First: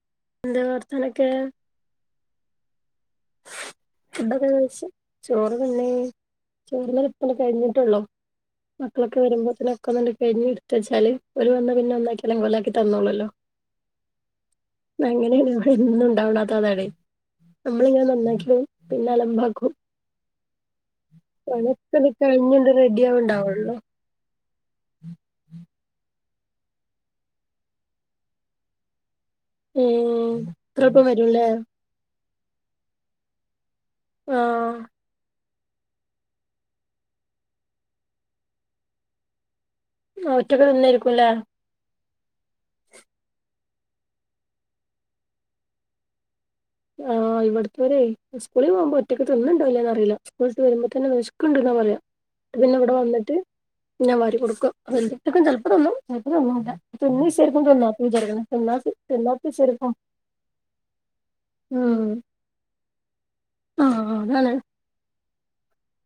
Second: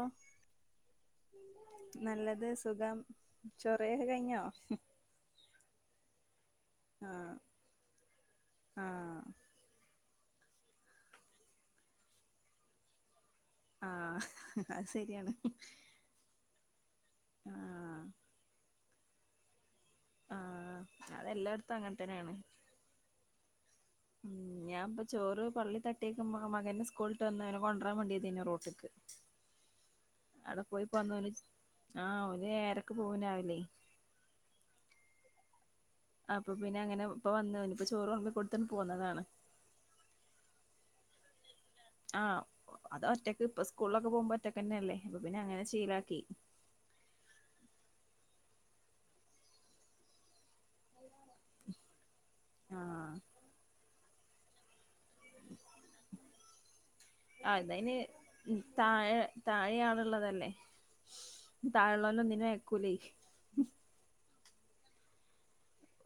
ഓ എന്തെ വർത്താനൊക്കെ? നല്ലത് സുഖം. ചൊറയൊക്കെ കഴിഞ്ഞോ ഫുടൊക്കെ കഴിച്ച ചോറ് തിന്നെ ചൊറ്ന്നാൽ ഇപ്പളെ ആഹ് കഴിഞ്ഞിട്ടുള്ളൂ. ആഹ് മക്കളൊക്കെ വരുമ്പോത്തന്നെ ഒക്കൊന്നട് കഴിഞ്ഞ് എടുത്ത വച്ചല് ഓല് വന്ന പിന്നെ ഒന്നാക്കി അല്ലെ കൊള്ളാക്കി തന്നോള്ളല്ലോ? ആഹ് അത് ശരിയാണ് അങ്ങനെയാണ് ഇവിടെന്നും ഉണ്ടാവണ്ടാത്തതാണ്. [inaudible] നമ്മളിങ്ങനെ നന്നാക്കിണ് പിന്നെ അലമ്പാക്കും. ആഹ് അതെല്ലായിടത്തും അങ്ങനെ അതൊക്കെ കഴിഞ്ഞത് റെഡിയവ് ആവണ്ടാവള്ളൂ. [inaudible] ഞാൻ ഇപ്പ ചോറ് പള്ളി തട്ടിയേകു മകൻ സ്കൂളിട്ട് വന്ന അവനെ കൊണ്ടുരാൻ വേണ്ടിതേനു റോട്ടിക്ക്. ഉം അടെ പോയി ഇത്രപ്പം പോന്നന് വരുംല്ലേ അഹ് ഓൻ ഏഴരക് പോവും രാവിലെ. അഹ് അപ്പൊ പിന്നെ അങ്ങനെ ഇപ്പ വന്ന ഇപ്പൊ ചോറുവെളമ്പി കൊടുത്ത് പോന്നതാണ്. അഹ് ഒറ്റക് തിനെയിരികുലേ? അഹ് അത് ഒറ്റക്ക് ഇപ്പൊ സ്കൂളിലൊക്കെ പോകുമ്പോ ഒറ്റക്ക് തന്നെയല്ലേ. അപ്പൊ പിന്നെ അങ്ങനെ ശീലാക്കി. ആഹ് ഇവിടുത്തെരെ സ്കൂളിൽ പോകുമ്പോ ഒറ്റയ്ക്ക് തിന്നുന്നുണ്ടോല്ലേന്ന്റിയില്ല. വരുമ്പോകന്നെ വിശക്കണ്ടന്നാ പറയാ പിന്നെ ഇവിടെ ആഹ് വന്നിട്ട്. ഞാ വരി കൊടുക്കും ചെലപ്പം തിന്നും ചെലപ്പം തന്നുല്ല. തൊണി ആഹ് സേക്കും ഇതയ്ന് തൊണ്ണാത്ത ജരക്കണം തൊണാ തൊണ്ാെേക്കും [unintelligible] ള്ളതല്ലേ താഴള്ളല്ല ഒന്നിനും ആയകുലെ. അഹ് അഹ അതണ്.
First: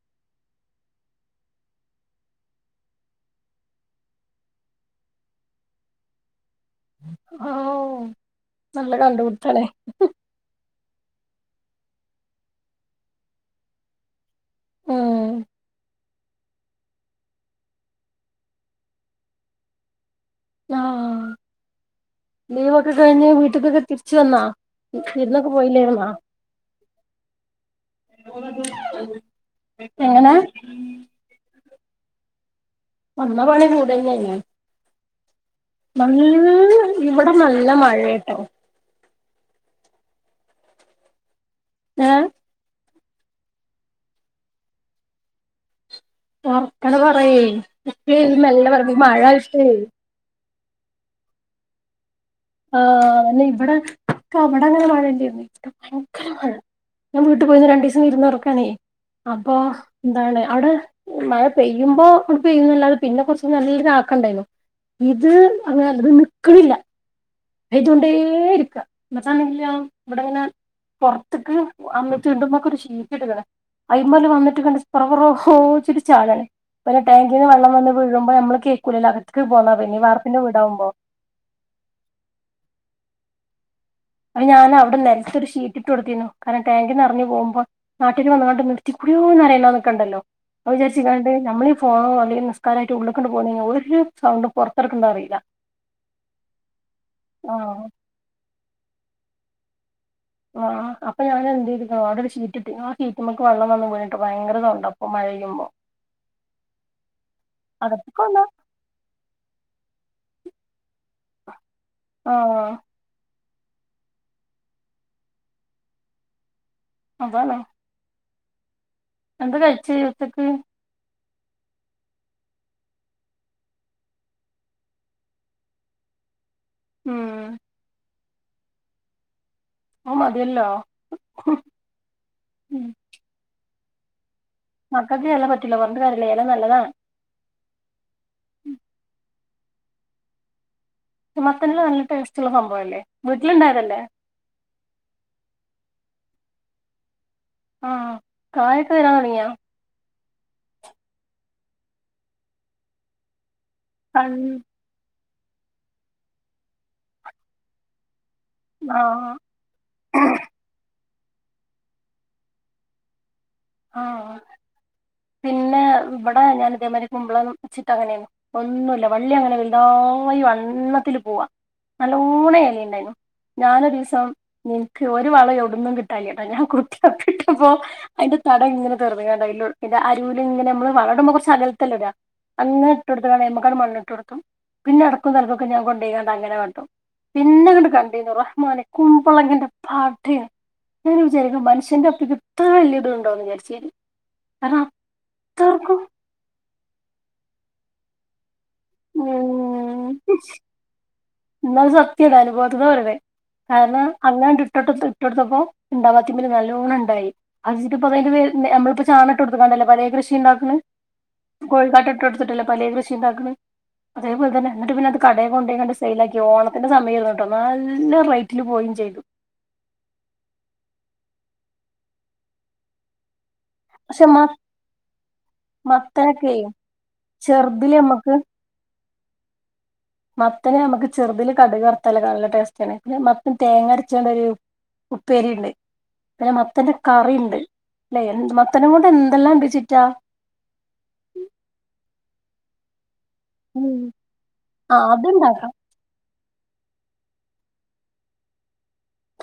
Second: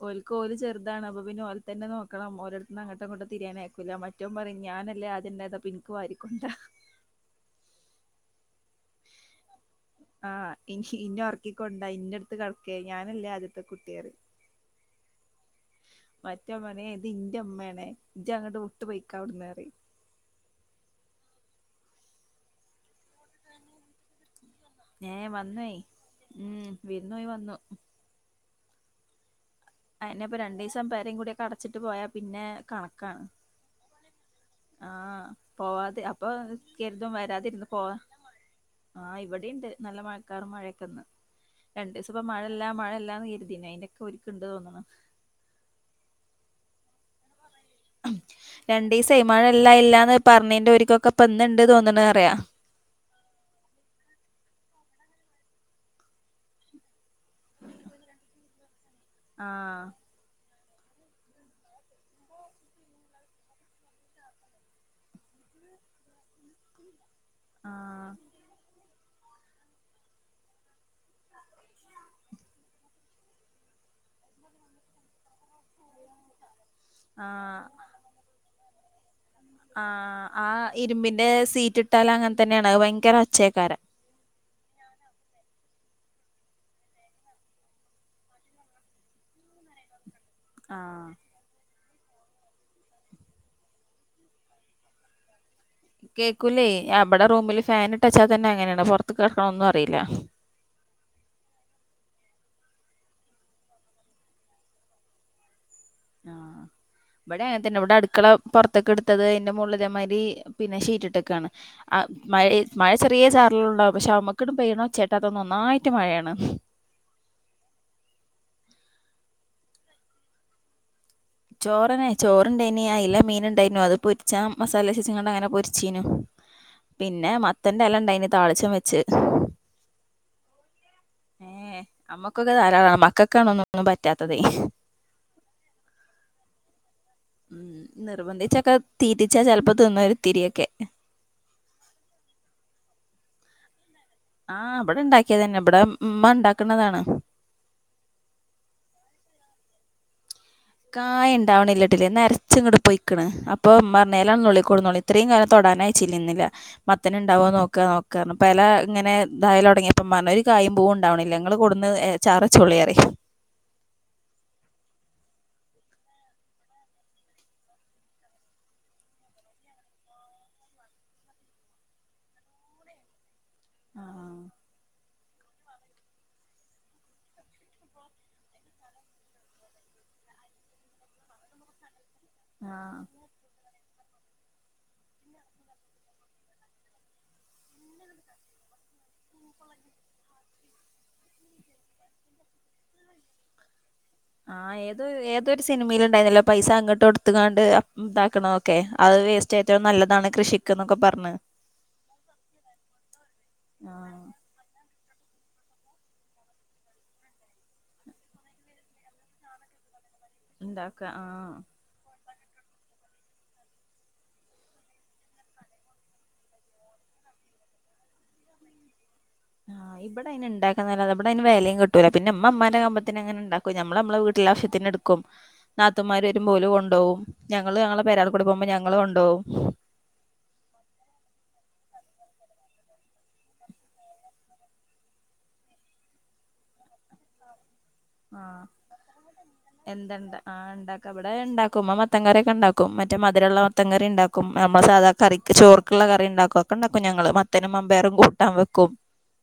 ഓല്ക്ക് ഓല് ചെറുതാണ് അപ്പ പിന്നെ ഓല് തന്നെ നോക്കണം. ഓരിടത്ത് നിന്ന് അങ്ങട്ടുഇങ്ങോട്ട് തിരിയാൻ അയക്കുല. മ ഏറ്റവും പറയും ഞാനല്ലേ അദ ന്റെേതാ പിനിക്കും ആരിക്കൊണ്ട ഓ നല്ല കണ്ടപിടുത്തംലെ. ആഹ് ഇനി ഇനെ ഉറക്കിക്കൊണ്ട ഇന്ന് അടുത്ത് കടക്ക് ഞാനല്ലേ ആദ്യത്തെ കുട്ടിപറയും ഉം മറ്റേന് പറയും ഇ ത് എന്റെ ഇമ്മേണ് ഇ് അങ്ങോട് വിട്ട് പോക്ക ആവിട്ന്ന്പറയും ആഹ ലീവൊക്കെ കഴിഞ്ഞ് വീട്ടക്കൊക്കെ തിരിച്ചു വന്നാ. ഏഹ വിരുന്നൊക്കെ വന്നയി പോയില്ലായിരുന്നാ ഉം വിര്ന്ന് പോയി വന്നു. [inaudible] എങ്ങനെ അയിന്പ്പ രണ്ടു ദിവസം പരേും കൂടി കടച്ചിട്ട് പോയാ പിന്നെ കണ വന്ന പണി കൂടെ ചെയ്യാംചെയ്യാം ആഹ് പോവാതെ അപ്പൊ നല്ല കരുതും ഇവിടെ വരാതിരുന്ന് നല്ല പോവാ മഴയ കേട്ടോ ആഹ് ഇവടിണ്ട് നല്ല മഴക്കാറും മഴയൊക്കെന്ന്. രണ്ടീസം ഏഹ് പ്പ മഴ ഇല്ലാ മഴ ല്ലാന്ന് കരുതിനി. അയിന്റെക്കെ ഓര്ക്ക്ണ്ട് തോന്ന്ണ്. ഒർക്കനെ പറയെ. ഇപ്പ്യെ മെല്ല പറയുമ്പം മഴായിട്ടെ ടെർമിൻ്റോര് കൊക്കെ പ്പ ന്ന് ണ്ട് തോന്ന് ണ്റ്യാ. ആഹ് ന്നാ ഇവടെ ക്ക അവടെ ങ്ങനാ മഴല്ലാര്ന്ന്. [unintelligible] ഞാ വീട്ട് പോയിരുന്ന് രണ്ടീസം വിര്ന്നാർക്കാനെ. അപ്പൊ ആഹ് എന്താണ് അവിടെ മഴ പെയ്യുമ്പോ ന്താണ് അവ്ടെ മഴ പെയ്യുമ്പൊ പെയ്യുന്നല്ലാതെ പിന്നെ കുർച്ച് നല്ല രീതി ആക്കണ്ടായിര്ന്നു. ഇത് അങനല്ല. ത് ന് ക്ക്ണില്ല. പെയ്തോണ്ടേ ആഹ് ഇര്ക്കാ. ന്നട്ടാണങ്കിലൊ വ്ടെങ്ങനെ പൊർത്ത്ക്ക് അമ്മി ത്ണ്ട്മ്മെക്കൊര് ശീറ്റ് ട്ട്ക്ക്ണ്. അയിമ്മല് വന്ന്ട്ട് ങ്ങെട്ട് സ്‌പെറ പെറോ ച്ചിട്ട് ചാടാണ്. പിന്നെ ടാങ്കിന്ന് ആഹ് വെള്ളം വന്ന് വീഴ് മ്പ അമ്മള് കേൾക്കൂലലൊ അകത്ത്ക്ക് പോന്നാ പിന്നെ വാർപ്പിന്റെ വിടാവ്മ്പൊ. ഏഹ് സീറ്റ്ട്ടാലങ്ങൻതെന്നേണ്. അത് ഭയങ്കര ഒച്ചേക്കാരം. അയിൻ്റെ മേലെ അവ്ടെ നെൽത്തൊര് ഷീറ്റ് ട്ടൊട്ത്തിനു. കാരണം ടാങ്ക് നെർ ഞ്ഞ് പോവ്മ്പം നാട്ടിന്ന് വന്ന്ങ്ങാണ്ട് നിർത്തിക്കൂടിയോന്നറിയല്ലാന്നൊക്കണ്ടല്ലൊ. അത് ആഹ് വിചാരിച്ചിങ്ങാണ്ട് നമ്മളീ ഫോണോ അല്ലെങ്കി നിസ്ക്കാരായിട്ട് ഉള്ള് ക്ക്ണ്ട് പോ ന്നെയ്ഞ്ഞാ ഒര് സൗണ്ടും പൊർത്തെട്ക്ക്ൺതറീല. പുറത്തെടുക്കണ്ട അറിയില്ല കേക്കൂലേ. ആഹ് ബെടെ റൂമില് ആഹ് ഫാന് ട്ടെച്ചാ തന്നെ അങ്ങനേണ്. പൊർത്ത്ക്ക് നടക്ക് ണെ ഒന്നും അറീല. ആഹ് അപ്പൊ ഞാനത് എന്തെയ്ത് ക്ക്ണെ അവ്ടൊരു ഷീറ്റ്ട്ട്. ആ സീ റ്റ്മ്മക്ക് വെള്ളം വന്ന് വീണ് ട്ട് ഭയര സൗണ്ടാ. പ്പ മഴയ്യുമ്പൊ ആഹ് വെടിം അങ്ങൻ തന്നെ. വടെ അകത്ത്ക്ക് അട്ക്കള വന്നാ പൊറ..... ത്ത്ക്ക് ഇട്ത്തത് അയിന്റെ അയിൻ്റെ മോള്ള് തേമായിരി പിന്നെ ഷീറ്റ്ട്ട് ക്കാണ്. അഹ് മഴ ആഹ് മഴവെറ് റ്യേ ചാർല് ള്ളവും. പക്ഷെ അമ്മക്ക് ട് പെയ്യ്ണെ ഒച്ചേട്ടാ തോന്നും ഒന്നായിട്ട് മഴേണ്. അതാണ്. എന്താ കഴിച്ച് ഉച്ചക്ക്? ചോറെന്നെ. ചോറ്ണ്ടേനി, അയില മീന് ണ്ടേനു അത് പൊര്ച്ചാം മസാലേച്ചിച്ചിങാണ്ട് അങനെ പൊര്ച്ചീനു. പിന്നെ ഉം മത്തന്റെ എലണ്ടായിനി താളിച്ചും വെച്ച്. അത് മതിയല്ലൊ. ഏഹ് അമ്മക്കൊക്കെ ധാരാളാ. മക്കക്കാണ് ഒന്നും, ഒന്നും പറ്റാത്തത്. മക്കക്ക് എല പറ്റൂല. പറഞ്ഞിട്ട് കാര്യല്ല എല നല്ലതാണ് ഉം. നിർബന്ധിച്ചൊക്കെ തീറ്റിച്ചാ ചെൽപ്പൊ തിന്നും ഒരിത്തിരിയൊക്കെ. ഈ മത്തൻ്റെ എല നല്ല ടേസ്റ്റ്ള്ള സംഭവല്ലെ. വീട്ട്‌ല്ണ്ടായതല്ലെ. ആഹ് ബെടെ ണ്ടാക്കിയതെന്നെ. ബെടെ മ്മ ണ്ടാക്ക്ണതാണ്. ആഹ് കായൊക്കെ വെരാൻ തൊടങ്ങിയൊ? കായണ്ടാവ്ണില്ല്യട്ലെ. നെരച്ച് ങ്ങൊട്ട് പൊയ്ക്ക്ണ്. അപ്പൊ മ്മർഞ്ഞ് കൺ എല നുള്ളിക്കോളി. നുള്ളി ത്രിം കാലം തൊടാനയച്ചില്ലിന്നില്ല. മത്തന്ണ്ടാവോ നോക്കാ നോക്കാഞ്ഞ്. പ്പ എല ങ്ങനെ ആഹ് തായൊലെട്ങ്ങി യ.... പ്പം മ്മാർഞ്ഞ് ഒര് കായും, പൂവും ണ്ടാവ് ണ്ല്ല്യ. ങ്ങെള് കൊട്ന്ന് ഏഹ് ചാറെ ച്ചോളി റിയും. ളം. ആഹ് പിന്നെ ബെടെ ങനെ തേമാതിരി കുമ്പളം ച്ചിട്ട് അങ്ങനേനി. ഒന്നുല്ല. വള്ളി അങ്ങനെ വെൽതായി വണ്ണത്തില് പോവാ. നല്ലോണെ എ ലിംണ്ടായിനു. ഞാനൊരീസം ആഹ് ഉം ക്ക് ഒര് വളം എവ്ട്ന്നും കിട്ടാൻല്യട്ടൊ. ഞാൻ കുത്തി കൾച്ചിട്ടപ്പൊ അയിൻ്റെ തടം ങ്ങനെ [unintelligible] അയിൻ്റെ അരൂല് ങ്ങനെ അമ്മള് വളടുമ്പൊ കൊർച്ച് അകൽത്തല്ലെടാ. അങ്ങനെ ആഹ് ഇട്ടൊട്.... ങ്ങാണ്ട് അയിമകാണ്ട് മണ്ണ് ട്ടൊ ട്ക്കും. പിന്നെ എടക്കും തൽക്കൊക്കെ ഞാ കൊണ്ടേങ്ങാണ്ട് അങ്ങനെ കാട്ടും. പിന്നെ ങ്ങട്ട് കണ്ടീനു റഹ്മാനെ കുമ്പളങ്ങന്റെ പാടേന്. ഞാ ങ്ങനെ വിചാരിക്കും മനുഷ്യന്റെ അപ്പിക്ക്ത്തറെ വെല്ല്യത്ണ്ടോന്ന് വിചാര്ച്ച് ഞാന്. ആഹ് ഏത് ഏതൊരു സിനിമയിലണ്ടായിന്നല്ലോ പൈസ അങ്ങോട്ട് കൊടുത്താണ്ട് ഇതാക്കണ ക്കെ അത് വേസ്റ്റ് ഏറ്റവും ഉം നല്ലതാണ് കൃഷക്ക് എന്നൊക്കെ പറഞ് എന്നാലും സത്യാണ് അനുഭവത്തിന്ന് പറയണേ കാരണം അങ്ങാണ്ട് ഇട്ട ഇട്ടെടുത്തപ്പോ ഇണ്ടാവാത്തി നല്ലോണ ഇണ്ടായി അതിപ്പ അ നമ്മിപ്പോ ചാട്ട കൊടുക്കാണ്ടല്ലേ പലേ കൃഷ് ഷിണ്ടാക്കണ് ഉണ്ടാക്ക ആഹ് കോഴിക്കാട്ടട്ട് കൊടുത്തിട്ടല്ലേ പലേ കൃഷി ഇണ്ടാക്കിണ് അതേപോലെ തന്നെ എന്നിട്ട് പിന്നെ അത് കടയ കൊണ്ടണ്ട് സെയിൽാക്കക്കി ഓണത്തിന്റെ സയംമായിരുന്നു ട്ടോ നല്ല റേറ്റിന് പോയിം ചെയ്ത് ആഹ് ഇവിടെ അയ്ന് ഇണ്ടാക്കാനല്ലതെ ഇവിടെ അയിന് വിലയും കിട്ടൂല പിന്നെ ഇമ്മ മ്മാന്റെ കമ്പത്തിന് അങ്ങനെ ഇണ്ടാക്കും ഞമ്മള് ഞമ്മളെ പക്ഷെ മ വീട്ടിലെ ആവശ്യത്തിന് എടുക്കും നാത്തുമാര് വരുമ്പോ മത്തനൊക്കെ ഓല് കൊണ്ടോകും ഞങ്ങള് ചെറുതില് ഞങ്ങളെ നമുക്ക് പരാൾകൊടി പോകുമ്പോ ഞങ്ങള് കൊണ്ടോകും മത്തന് നമ്മക്ക് ചെറുതില് കടുക് വറത്തല്ലോ നല്ല ടേസ്റ്റണ് പിന്നെ മത്തൻ തേങ്ങ അരച്ചണ്ടൊരു ഉപ്പേരിണ്ട് പിന്നെ മത്തന്റെ കറിണ്ട് അല്ലെ ആഹ് മത്തനെ കൊണ്ട് എന്തെല്ലാം ചിറ്റാ എന്തണ്ട ആഹ് ഇണ്ടാക്ക ഇവിടെ ഇണ്ടാക്കും മത്തൻകാരൊക്കെ ഇണ്ടാക്കും മ മറ്റേ മധുരള്ള മുത്തം കറി ഉണ്ടാക്കും നമ്മൾ ആഹ് സാധാ കറിക്ക് അത്ണ്ടാക്കാം ചോറ് ക്ക്ള്ള കറി ഉണ്ടാക്കും ഒക്കെ ഇണ്ടാക്കും ഞങ്ങള് മത്തനും മമ്പേറും കൂട്ടാൻ വെക്കും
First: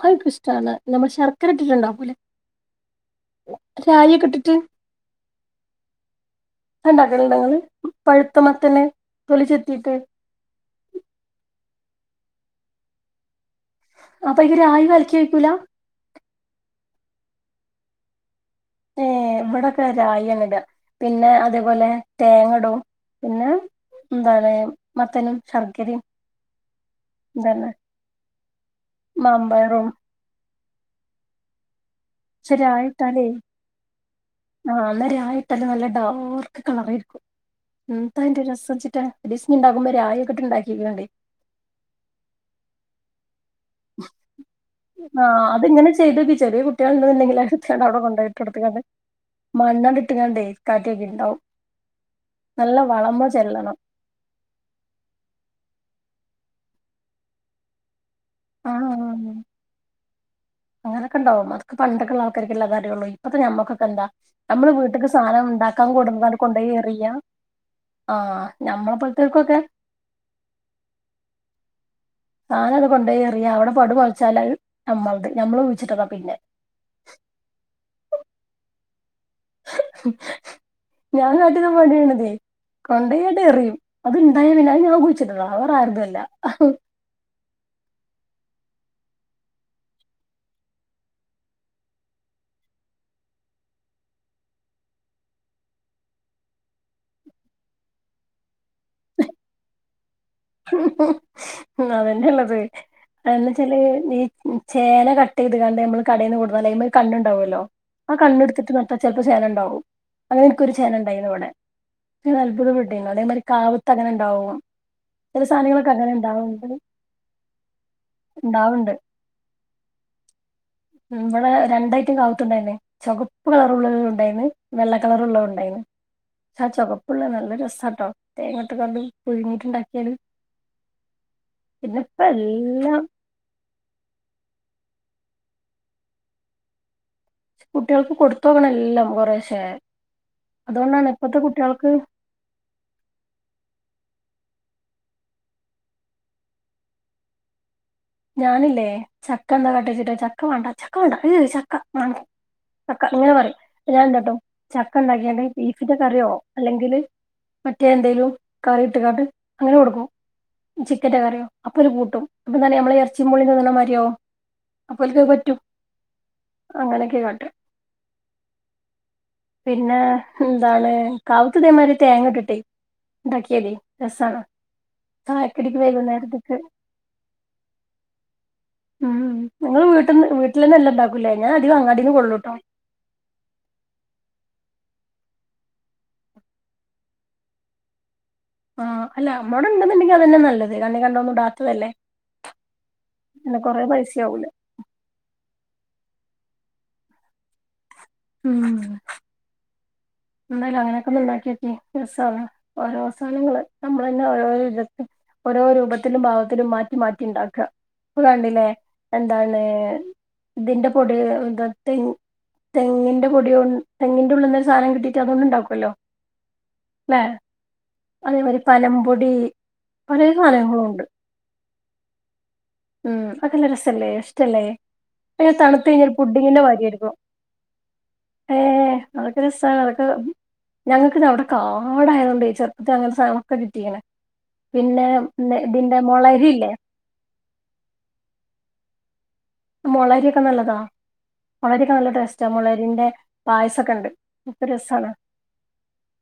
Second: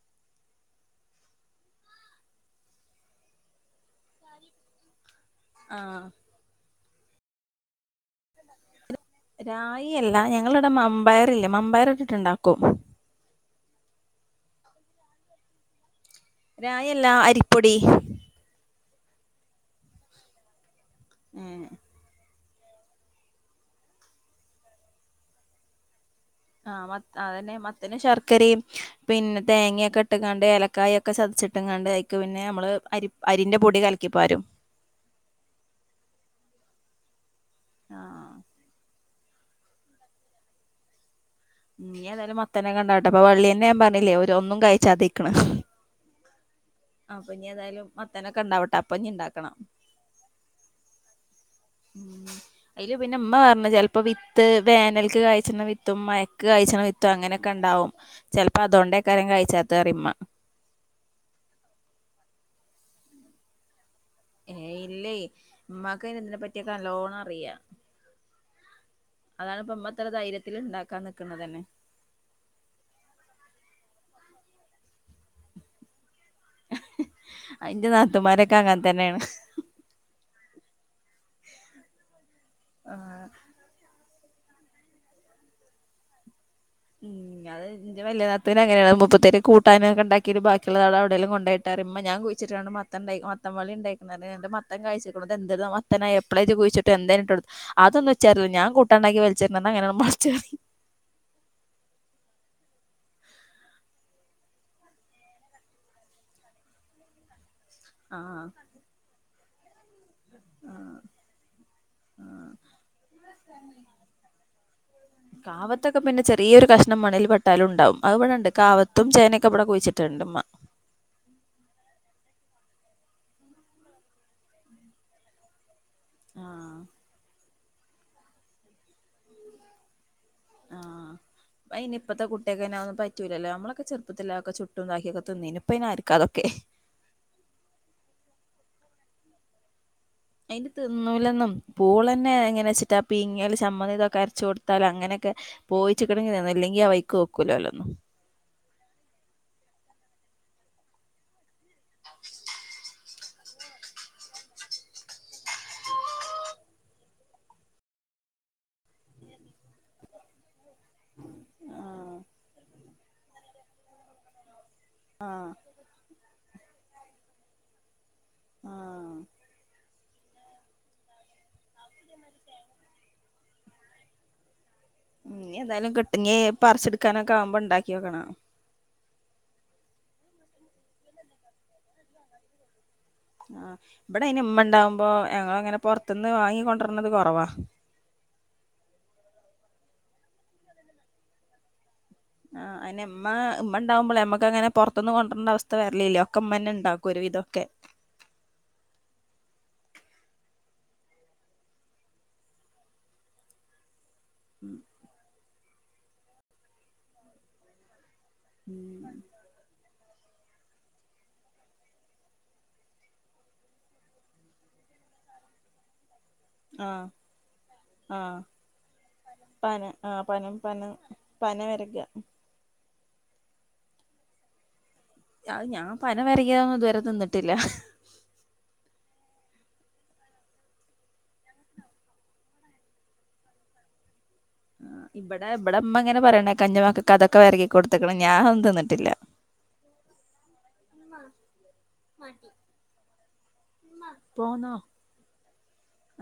അത് ഇൻക് ഇഷ്ടമാണ് നമ്മള് ശർക്കര ഇട്ടിട്ട്ണ്ടാക്കൂലെ രായി ഒക്കെട്ടിട്ട് ആഹ് [unintelligible] ഇങ്ങള് പഴുത്ത മത്തന് തൊലി റായി ചെത്തിയിട്ട് അല്ല ഞങ്ങളിവിടെ മമ്പയറ്ല്ലേ മമ്പയറ് ഇട്ട്ട്ട്ണ്ടാക്കും അപ്പൊ [unintelligible] രായി കലക്കി ഒഴിക്കൂല രായി അല്ല അരിപ്പൊടി ഏഹ് ഇവിടൊക്കെ രായിങ്ങ ഇട പിന്നെ ഏഹ് അതേപോലെന്നെ തേങ്ങടും പിന്നെ ന്താണ് മത്തനും ശർക്കരിം ആഹ് മ അതന്നെ മത്തന് ശർക്കരയും പിൻ മാമ്പഴറും തേങ്ങൊക്കെ ട്ട്ങ്ങാണ്ട് എലക്കായ ഒക്കെ ചതച്ചിട്ടും കണ്ട് അക്ക് പിന്നെ പക്ഷെ നമ്മള് അരി രായിട്ടാലേ അരിൻ്ന്റെ പൊടി കലക്കി പാരും ആഹ് അന്നേര ആയിട്ടല്ലേ നല്ല ഡാർക്ക് കളറായിയിരിക്കും എന്താ ആഹ് അയിന്റെ രസം വെച്ചിട്ട് [unintelligible] ണ്ടാക്കുമ്പൊ രായൊക്കട്ട്ണ്ടാക്കിയാണെ [unintelligible] തന്നെ കണ്ടാട്ടെ അപ്പൊ വള്ളിയ തന്നെ ഞാ പറില്ലേ ഒന്നും കഴിച്ചാതയിക്ക്ണ് ഇങ്ങനെ ചെയ്തോക്ക് ചെറിയ കു ട്ടിയാള് ണ്ട്ന്ന്ണ്ടെങ്കില് ഏതായാലും അവിടെ മത്തനൊക്കെ കൊണ്ടോയിട് ഇണ്ടാവട്ടെ [unintelligible] അപ്പൊ ഇനി ഇണ്ടാക്കണം മണ്ണാണ്ട ഇട്ടങ്ങാണ്ടേ കാറ്റൊക്കെ ഇണ്ടാവും അയില് പിന്നെ ഇമ്മ പറഞ്ഞ് ചെല്ലണം ചെ ഇപ്പൊ വിത്ത് വേനൽക്ക് കഴിച്ച്ണ വിത്തും മഴക്ക് കഴ്ച്ണ വിത്തും അങ്ങനെക്കെണ്ടാവും ചിൽപ്പോ അതൊണ്ടേക്കാര കഴിച്ചാത്തെ പറിമ്മ അങ്ങനൊക്കെണ്ടവും അതൊക്കെ പണ്ടൊക്കെള്ള ആൾക്കാക്ക്ല്ല കയള്ളൂ ഇപ്പപ്പോ ഞമ്മക്കൊക്കെ എന്താ നമ്മള് ഏഹ് വീട്ടക്ക് ഇല്ലേ സാധം ഉണ്ടാക്കാൻ ഇമ്മാക്ക് അയ്ന് [unintelligible] ഇതിനെ കൊണ്ടുപോയി പറ്റിയൊക്കെ എറിയാം നല്ലോണം അറിയാ ആഹ് ഞമ്മളപ്പോലെത്തോൽക്കൊക്കെ അ നിക്ക്ണതന്നെ സാനം അത് കൊണ്ട് എറിയാ അവിടെ പടു മൊളിച്ചാല് നമ്മളത് നമ്മള് കുഴിച്ചിട്ടന്നാ പിന്നെ അതിന്റെ നാത്തുമാരൊക്കെ അങ്ങാതെ തന്നെയാണ് ഞാൻ കാട്ടി [unintelligible] ആഹ് കൊണ്ടായിട്ട് എറിയും അത്ണ്ടായ പിന്നെ ഞാൻ കുഴിച്ചിട്ടത വേറെ ആര്തുല്ല ഉം അതെ ന്റെ വല്യ നാത്തൂന് അങ്ങനെണ് മുപ്പത്തിയാര് കൂട്ടാനൊക്കെണ്ടിയിട്ട ബാക്കിയുള്ളതാളവിടെും കൊണ്ടോയിട്ടാ മ്മ ഞാൻ കുഴിച്ചിട്ടണ് മ്മ മത്തൻ ണ്ടായി മത്തൻ വള്ളി ഇണ്ടായിക്ക്ണത് അന്റെ മത്തൻ കഴിച്ചിക്ക്ണു ഇത് എന്ത് ഇത് മത്തനാ എപ്പളേ ഇജ് കുയിച്ചിട്ടെ എന്താ അയിന് ഇട്ട് കൊട് അതൊന്നു വെച്ചായിരുന്നു. ഞാൻ കൂട്ടാണ്ടാക്കി വെൽച്ചെറ്ഞ്ഞു. അന്നങ്ങനേനു [unintelligible] ന്നാ അതെന്നെ ഉള്ളത് എന്നാച്ചാല് ഈ ചേന കട്ട് ചെയ്ത് കാണ്ട് നമ്മള് കടയേന്ന് കൊടുന്നാൽ അയിമ്മെലൊര് കണ്ണുണ്ടാവുമല്ലോ? ആ ആഹ് കണ്ണെടുത്തിട്ട് നിർത്താ ചെല്പ്പം ചേന ഉണ്ടാവും അങ്ങനെ എനിക്ക് ഒരു ചേന ഉണ്ടായിന്നു ഇവിടെ ഞാൻ അത്ഭുതം പെട്ടീന്നു അതേമാതിരി കാവ്ത്ത് അങ്ങനെ ഉണ്ടാവും. [unintelligible] കാവ്ത്തൊക്കെ അങ്ങനെ പിന്നെ ചെറീയൊര് ഉണ്ടാവുണ്ട് കഷ്ണം മണ്ൽ പെട്ടാലും ഉണ്ടാവും അത് ഇവിടെണ്ട് ഉണ്ടാവുണ്ട് കാവ്ത്തും ചേന ഒക്കെ ഇവിടെ കുഴിച്ചിടും. റ്റെണ്ടുമ്മ ഉം ഇവിടെ രണ്ടയിറ്റം കാവ്ത്തുണ്ടായീന്നെ ചൊകപ്പ് കളർഉള്ള ഉണ്ടായീന്ന്, വെള്ള കളർ ഉള്ളതും ഉണ്ടായീന്ന്. ചാ ആഹ് ചൊവപ്പ് ഉള്ള നല്ല രസാട്ടോ തേങ്ങ ഇട്ട്ക്കാണ്ട് പുഴുങ്ങിയിട്ട് ഇണ്ട ക്ക്യാൽ ആഹ് പിന്നെപ്പം എല്ലം പറ്റൂല്ലല്ലോ നമ്മളൊെക്കെ ചെറുപ്പത്തില്ലാതൊക്കെ ചുട്ടും ഇതാക്കിയൊക്കെ തിന്നീനു. ഇപ്പ അയിന് ആര്ക്കാ അതൊക്കെ. കുട്ട്യാൾക്ക് കൊടുത്തോക്കണം എല്ലം കൊറേശെ അയിന് അതുകൊണ്ടാണ് ഇപ്പത്തെ തിന്നൂലന്നും കുട്ടികൾക്ക് പൂള എന്നെ എങ്ങനെ വെച്ച് ട്ടാ പീങ്ങിയാൽ ചമ്മന്തി ഇതൊക്കെ അരച്ച് കൊടുത്താലും അങ്ങനെയൊക്കെ. പോയിച്ചികണെങ്കി അല്ലെങ്കി ആ വൈക്ക് വെക്കൂല്ല ഓല്ലൊന്നും. ഞാനില്ലേ ചക്ക എന്താ കാട്ടാ ചോയിച്ചിട്ട് ചക്ക മാണ്ട ചക്ക മാണ്ട അഹ് ചക്ക മം ക്ക ഇങ്ങനെ പറയും ഞാന് എന്താട്ടും ചക്ക ഇണ്ടാക്കിയാണ്ട് ബീഫിന്റെ കറിയോ അല്ലെങ്കിൽ- മറ്റേ എന്തേലും കറി ഇട്ടുക്കാട്ട് അങ്ങനെ കൊടുക്കും. ചിക്കന്റെ കറിയോ അപ്പോ ഓര് ആഹ് കൂട്ടും. അപ്പം ന്നാല് നമ്മളെ ഈ ഇറച്ചിം പുളിം തിന്ന്ണ മായിരി ആവും അപ്പോ ഓല്ക്ക് അഹ് ആഹ് പറ്റും. അങ്ങനൊക്കെ കാട്ടാ ആഹ് പിന്നെ എന്താണ് കാവുത്ത് ഇതേമാതിരി തേങ്ങയിട്ടിട്ടേ ഇണ്ടാക്കിയാലെ രസാണ്. ഇനി ചായക്കടിക്ക് എന്തായാലും കിട്ടിങ്ങീ വൈകുന്നേരത്തേക്ക് പറിച്ചിട്ക്കാനൊക്കെ ആവുമ്പം ഇണ്ടാക്ക്യോക്കണം. ഉം നിങ്ങൾ വീട്ട്ന്ന് വീട്ടിലെന്നെ എല്ലാം ഉണ്ടാക്കൂല്ലേ ഞാൻ അധികം അങ്ങാടീന്ന് കൊള്ളൂട്ടോ. ആഹ് ഇവിടെ അയിന് ഉമ്മണ്ടാവുമ്പോ ഞങ്ങളങ്ങനെ പൊറത്തിന്ന് വാങ്ങി കൊണ്ടര്ണത് കൊറവാ. ആഹ് അല്ല അമ്മോടെ ഉണ്ടുന്നുണ്ടെങ്കിൽ അതന്നെ നല്ലത്. കണ്ണി കണ്ടതൊന്നും ഇടാത്തതല്ലേ ആഹ് അയന്നെ ഉമ്മ പിന്നെ ഉമ്മ കൊറേ ഉണ്ടാവുമ്പളെ ഞമ്മക്ക് പൈസയാവൂലേ അങ്ങനെ പൊറ്ത്തിന്ന് കൊണ്ടെര്ണ അവസ്ഥ വെരലില്ല ഒക്കെ ഉമ്മന്നെ ഉണ്ടാക്കും ഒരു വിധൊക്കെ. ഉം എന്തായാലും അങ്ങനെയൊക്കൊന്ന് ഉണ്ടാക്കി നോക്കി രസാണ് ഓരോ സാനങ്ങള് നമ്മളന്നെ ഓരോരോ വിധത്തി ഓരോ രൂപത്തിലും ഭാവത്തിലും മാറ്റി മാറ്റി ഉണ്ടാക്ക. ഇപ്പകണ്ടിലേ എന്താണ് ദേ ഇതിന്റെ പൊടി ഇതത്തി തെങ്ങിന്റെ പൊടി കൊണ് തെങ്ങിന്റെ ഉള്ളിന്ന് ഒരു സാനം കിട്ടീട്ട് അതുകൊണ്ട് ഉണ്ടാക്കൊല്ലോ. ആഹ് ആഹ് അതേമായിരി പനമ്പൊടി പന ആഹ് പലേ പനം പനം സാധനങ്ങളൂണ്ട്. പന വെരകാ ഉം അതിലൊര് രസല്ലേ ഇഷ്ടല്ലേ? പിന്നെ അത് ഞാൻ തണുത്ത് കഴിഞ്ഞാൽ പന പുഡിങ്ങിന്റെ വരകിയതൊന്നും ഇതുവരെ മായിരിയായിരിക്കും. തിന്നിട്ടില്ല ഏഹ് അതൊക്കെ രസാ അതൊക്കെ ഞങ്ങക്കിതവിടെ കാടായതുകൊണ്ടേ ചെറ്ത് അങ്ങതെ സാനങ്ങളൊക്കെ കിട്ടീക്ക്ണ്. ആഹ് പിന്നേം ഇവിടെ ന്നാ ഇവിടെ ഇമ്മ ഇതിന്റെ ഇങ്ങനെ പറയണേക്ക മൊളകില്ലേ? ഇന്റെ മക്കക്ക് അതൊക്കെ വരകി കൊടുത്തിക്കണ് ഞാനതൊന്നും തിന്നിട്ടില്ല മുളയരിയൊക്കെ നല്ലതാ മുളയരിയൊക്കെ നല്ല ടേസ്റ്റാ മുളയരിന്റെ പായസൊക്കെയുണ്ട് അതൊക്കെ പോന്നോ രസാണ്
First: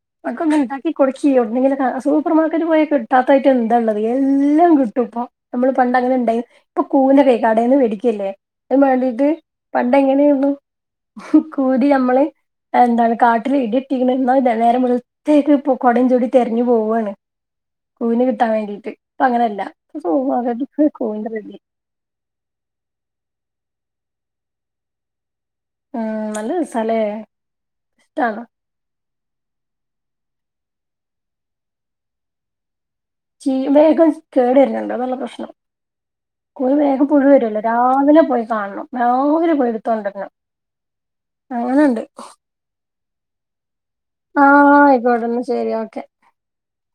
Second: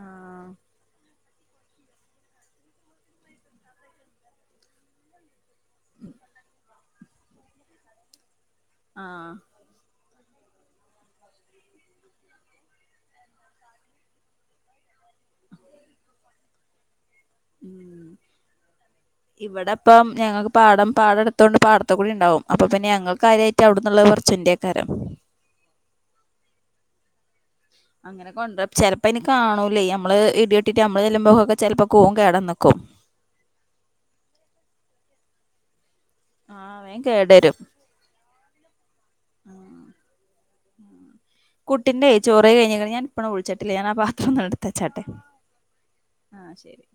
ആഹ് അതൊക്കൊന്ന് ഇണ്ടാ ഈ കൊടുക്കി ഒന്നില്ലെങ്കിൽ സൂപ്പർ മാർക്കറ്റ് പോയി കിട്ടാത്തായിട്ട് എന്താള്ളുത് എല്ലാം കിട്ടും ഇപ്പൊ നമ്മള് പണ്ട അങ്ങനെ ഇണ്ട ഇപ്പൊ കൂവനൊക്കെ കടേന്ന് വേടിക്കല്ലേ അതിന് വേണ്ടിട്ട് ആഹ് പണ്ട് എങ്ങനെയായിരുന്നു കൂരി നമ്മള് എന്താണ് കാട്ടില ഇടി ഇട്ടിരുന്നാ നേരെ വെളത്തേക്ക് ഇ കൊടയും ചൂടി തിരഞ്ഞു പോവാണ് ഉം കൂന് കിട്ടാൻ വേണ്ടീട്ട് അപ്പ അങ്ങനെയല്ല ഇവിടെ [unintelligible] പാടത്ത്കുടിണ്ടാവും അപ്പൊ പിന്നെ ഞങ്ങൾ കാര്യായിട്ട് അവിടന്നള്ളത് പറച്ചുന്റെയക്കാരം ഉം നല്ല രസാല്ലെ അങ്ങനെ കൊണ്ട ചിലപ്പോ ഇനിക്ക് കാണൂലേ അമ്മള് ഇടി ട്ടിട്ട് അമ്മള് ചെല്ലുമ്പോക്കെ ചെൽപ്പോ കൂൺ കേടന്നേക്കും ചി വേഗം കേട് വരുന്നുണ്ടോ നല്ല പ്രശ്നം കുഴു ആഹ് വേം വേഗം പുഴു കേടരും വരൂല്ലോ രാവിലെ പോയി കാണണം രാവിലെ പോയി ആഹ് എടുത്ത് കൊണ്ടരണം അങ്ങനേണ്ട് കുറേ കഴിഞ്ഞ് ഞാനിപ്പോ വിളിചിട്ടില്ലേ ഞാൻ ആഹ് പാത്രം ഒന്നും ആഹ് എടുത്തച്ചാട്ടെ ആയിക്കോട്ടെ എന്നാ ശരി ഓക്കെ ആഹ് ശരി